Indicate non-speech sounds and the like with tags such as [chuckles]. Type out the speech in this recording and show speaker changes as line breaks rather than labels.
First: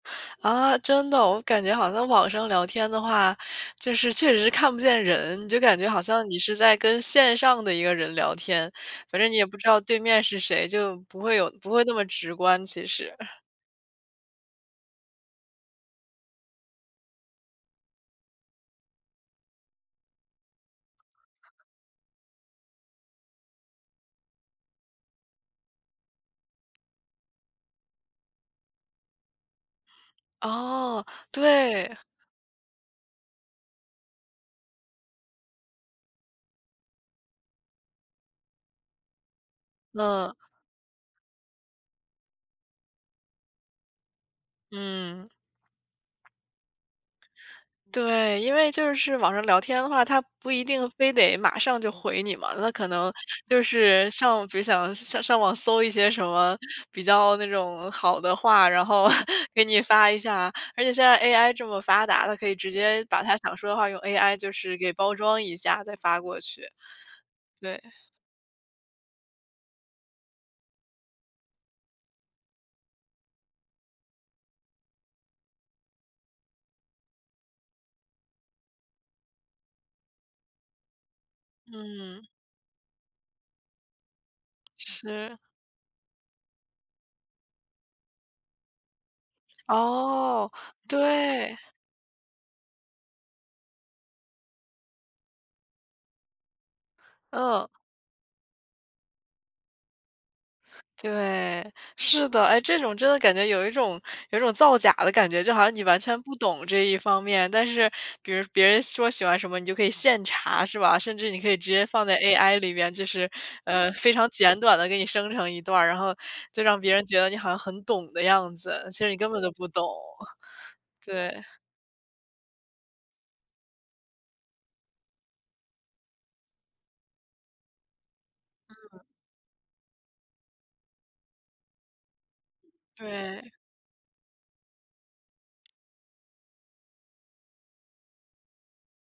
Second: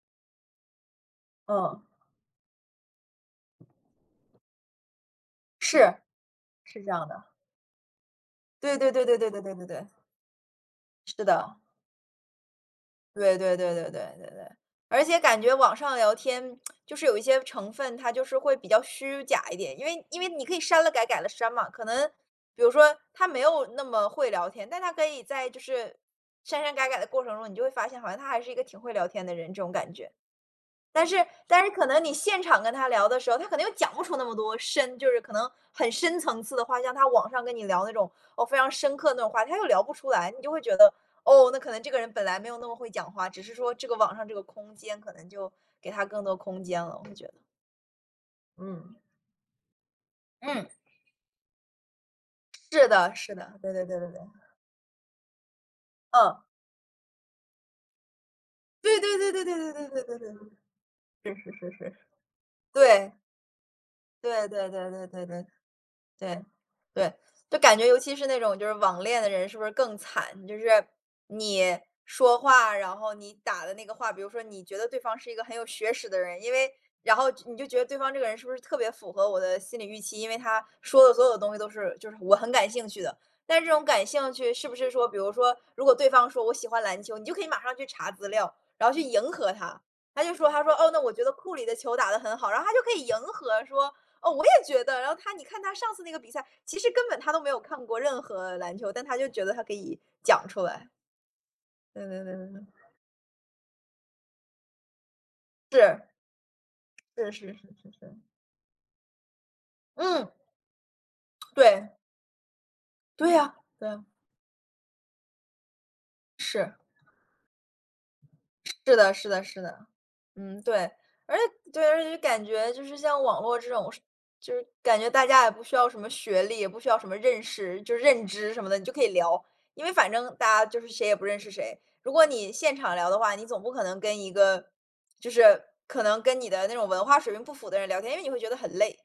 啊，真的。我感觉
嗯。
好像网上聊天的话，就是确实看不见人，就感觉
是，
好像你是在
是这
跟
样的。
线上的一个人聊天。
对对对对
反正
对
你
对
也
对
不
对
知道对
对。
面是谁，就不
是
会有
的。
不会那么直观，其实。
对
[chuckles]
对对对对对对。而且感觉网上聊天 [tsk] 就是有一些成分，它就是会比较虚假一点，因为因为你可以删了改，改了删嘛。可能比如说他没有那么会聊天，但他可以在，就是删删改改的过程中，你就会发现好像他还是一个挺会聊天的人，这种感觉。
哦，
但是但是可
对。
能你现场跟他聊的时候，他可能又讲不出那么多深就是可能很深层次的话，像他网上跟你聊的那种，哦，非常深刻的话，他又聊不出来，
那。
你就会觉得，哦，那可能这个人本来没有那么会讲话，只是说这个网上这个空间可能
嗯。
就给他更多空间了，我会觉得。
对，因为就
嗯。
是网上聊天的话，他不一
嗯。
定非得马上就回你嘛，那
是
可能
的是的，
就
对对对
是
对对。
像比如想上上网搜一些什
嗯。
么比较那种好的话，
对对对对对
然后 [chuckles] 给你
对对
发
对
一
对
下。
对。
而且现在
是
AI
是
这
是
么
是。
发达，他可以直接
对。
把他想说的话用 AI
对
就
对
是
对
给
对
包
对
装
对。
一下，再发过
对，
去。
对，就感
对。
觉尤其是那种就是网恋的人是不是更惨。就是，你说话，然后你打的那个话比如说你觉得对方是一个很有学识的人，因为然后你就觉得对方这个人是不是特别符合我的心理预期，因为他说的所有东西都是就是
嗯。
我很感兴趣的。但是这种感兴趣是不是说比如
是。
说，如果对方说我喜欢篮球，你就可以马上去查资料，然后去迎合他，他就说
哦，
他说，哦，那我觉得库
对。
里的球打得很好，然后他就可以迎合说：“哦，我也觉得”，然后他你看他上次那个比赛，其实根本他都没有
嗯。
看过任何篮球，但他就觉得他可以讲出来。
对，
对对
是
对
的。
对对
哎，
对。
这种真的感觉有一种有一种造假的感觉，就好像
是。
你完全不懂这一方
是
面。
是是
但
是
是，
是。
比如别人说喜欢什么，你就可以现
嗯。
查，是吧？甚至你可以直接
对。
放在 AI 里面，就是，
对啊对
呃，
啊。
非常简短地给你生成一段儿，然后，就
是。
让别人觉得你好像很懂的样子，
是
其实
的
你
是
根本
的
都
是
不懂。
的，嗯，
[chuckles]
对。而且
对。
对，而且就是感觉，就是像网络这种就是感觉大家也不需要什么学历，也不需要什么认识就认知什么的，你就
嗯。
可以聊。因为反正大家就是谁也不认识谁，如果你现场聊的话，你
对。
总不可能跟一个就是可能跟你的那种文化水平不符的人聊天，因为你会觉得很累。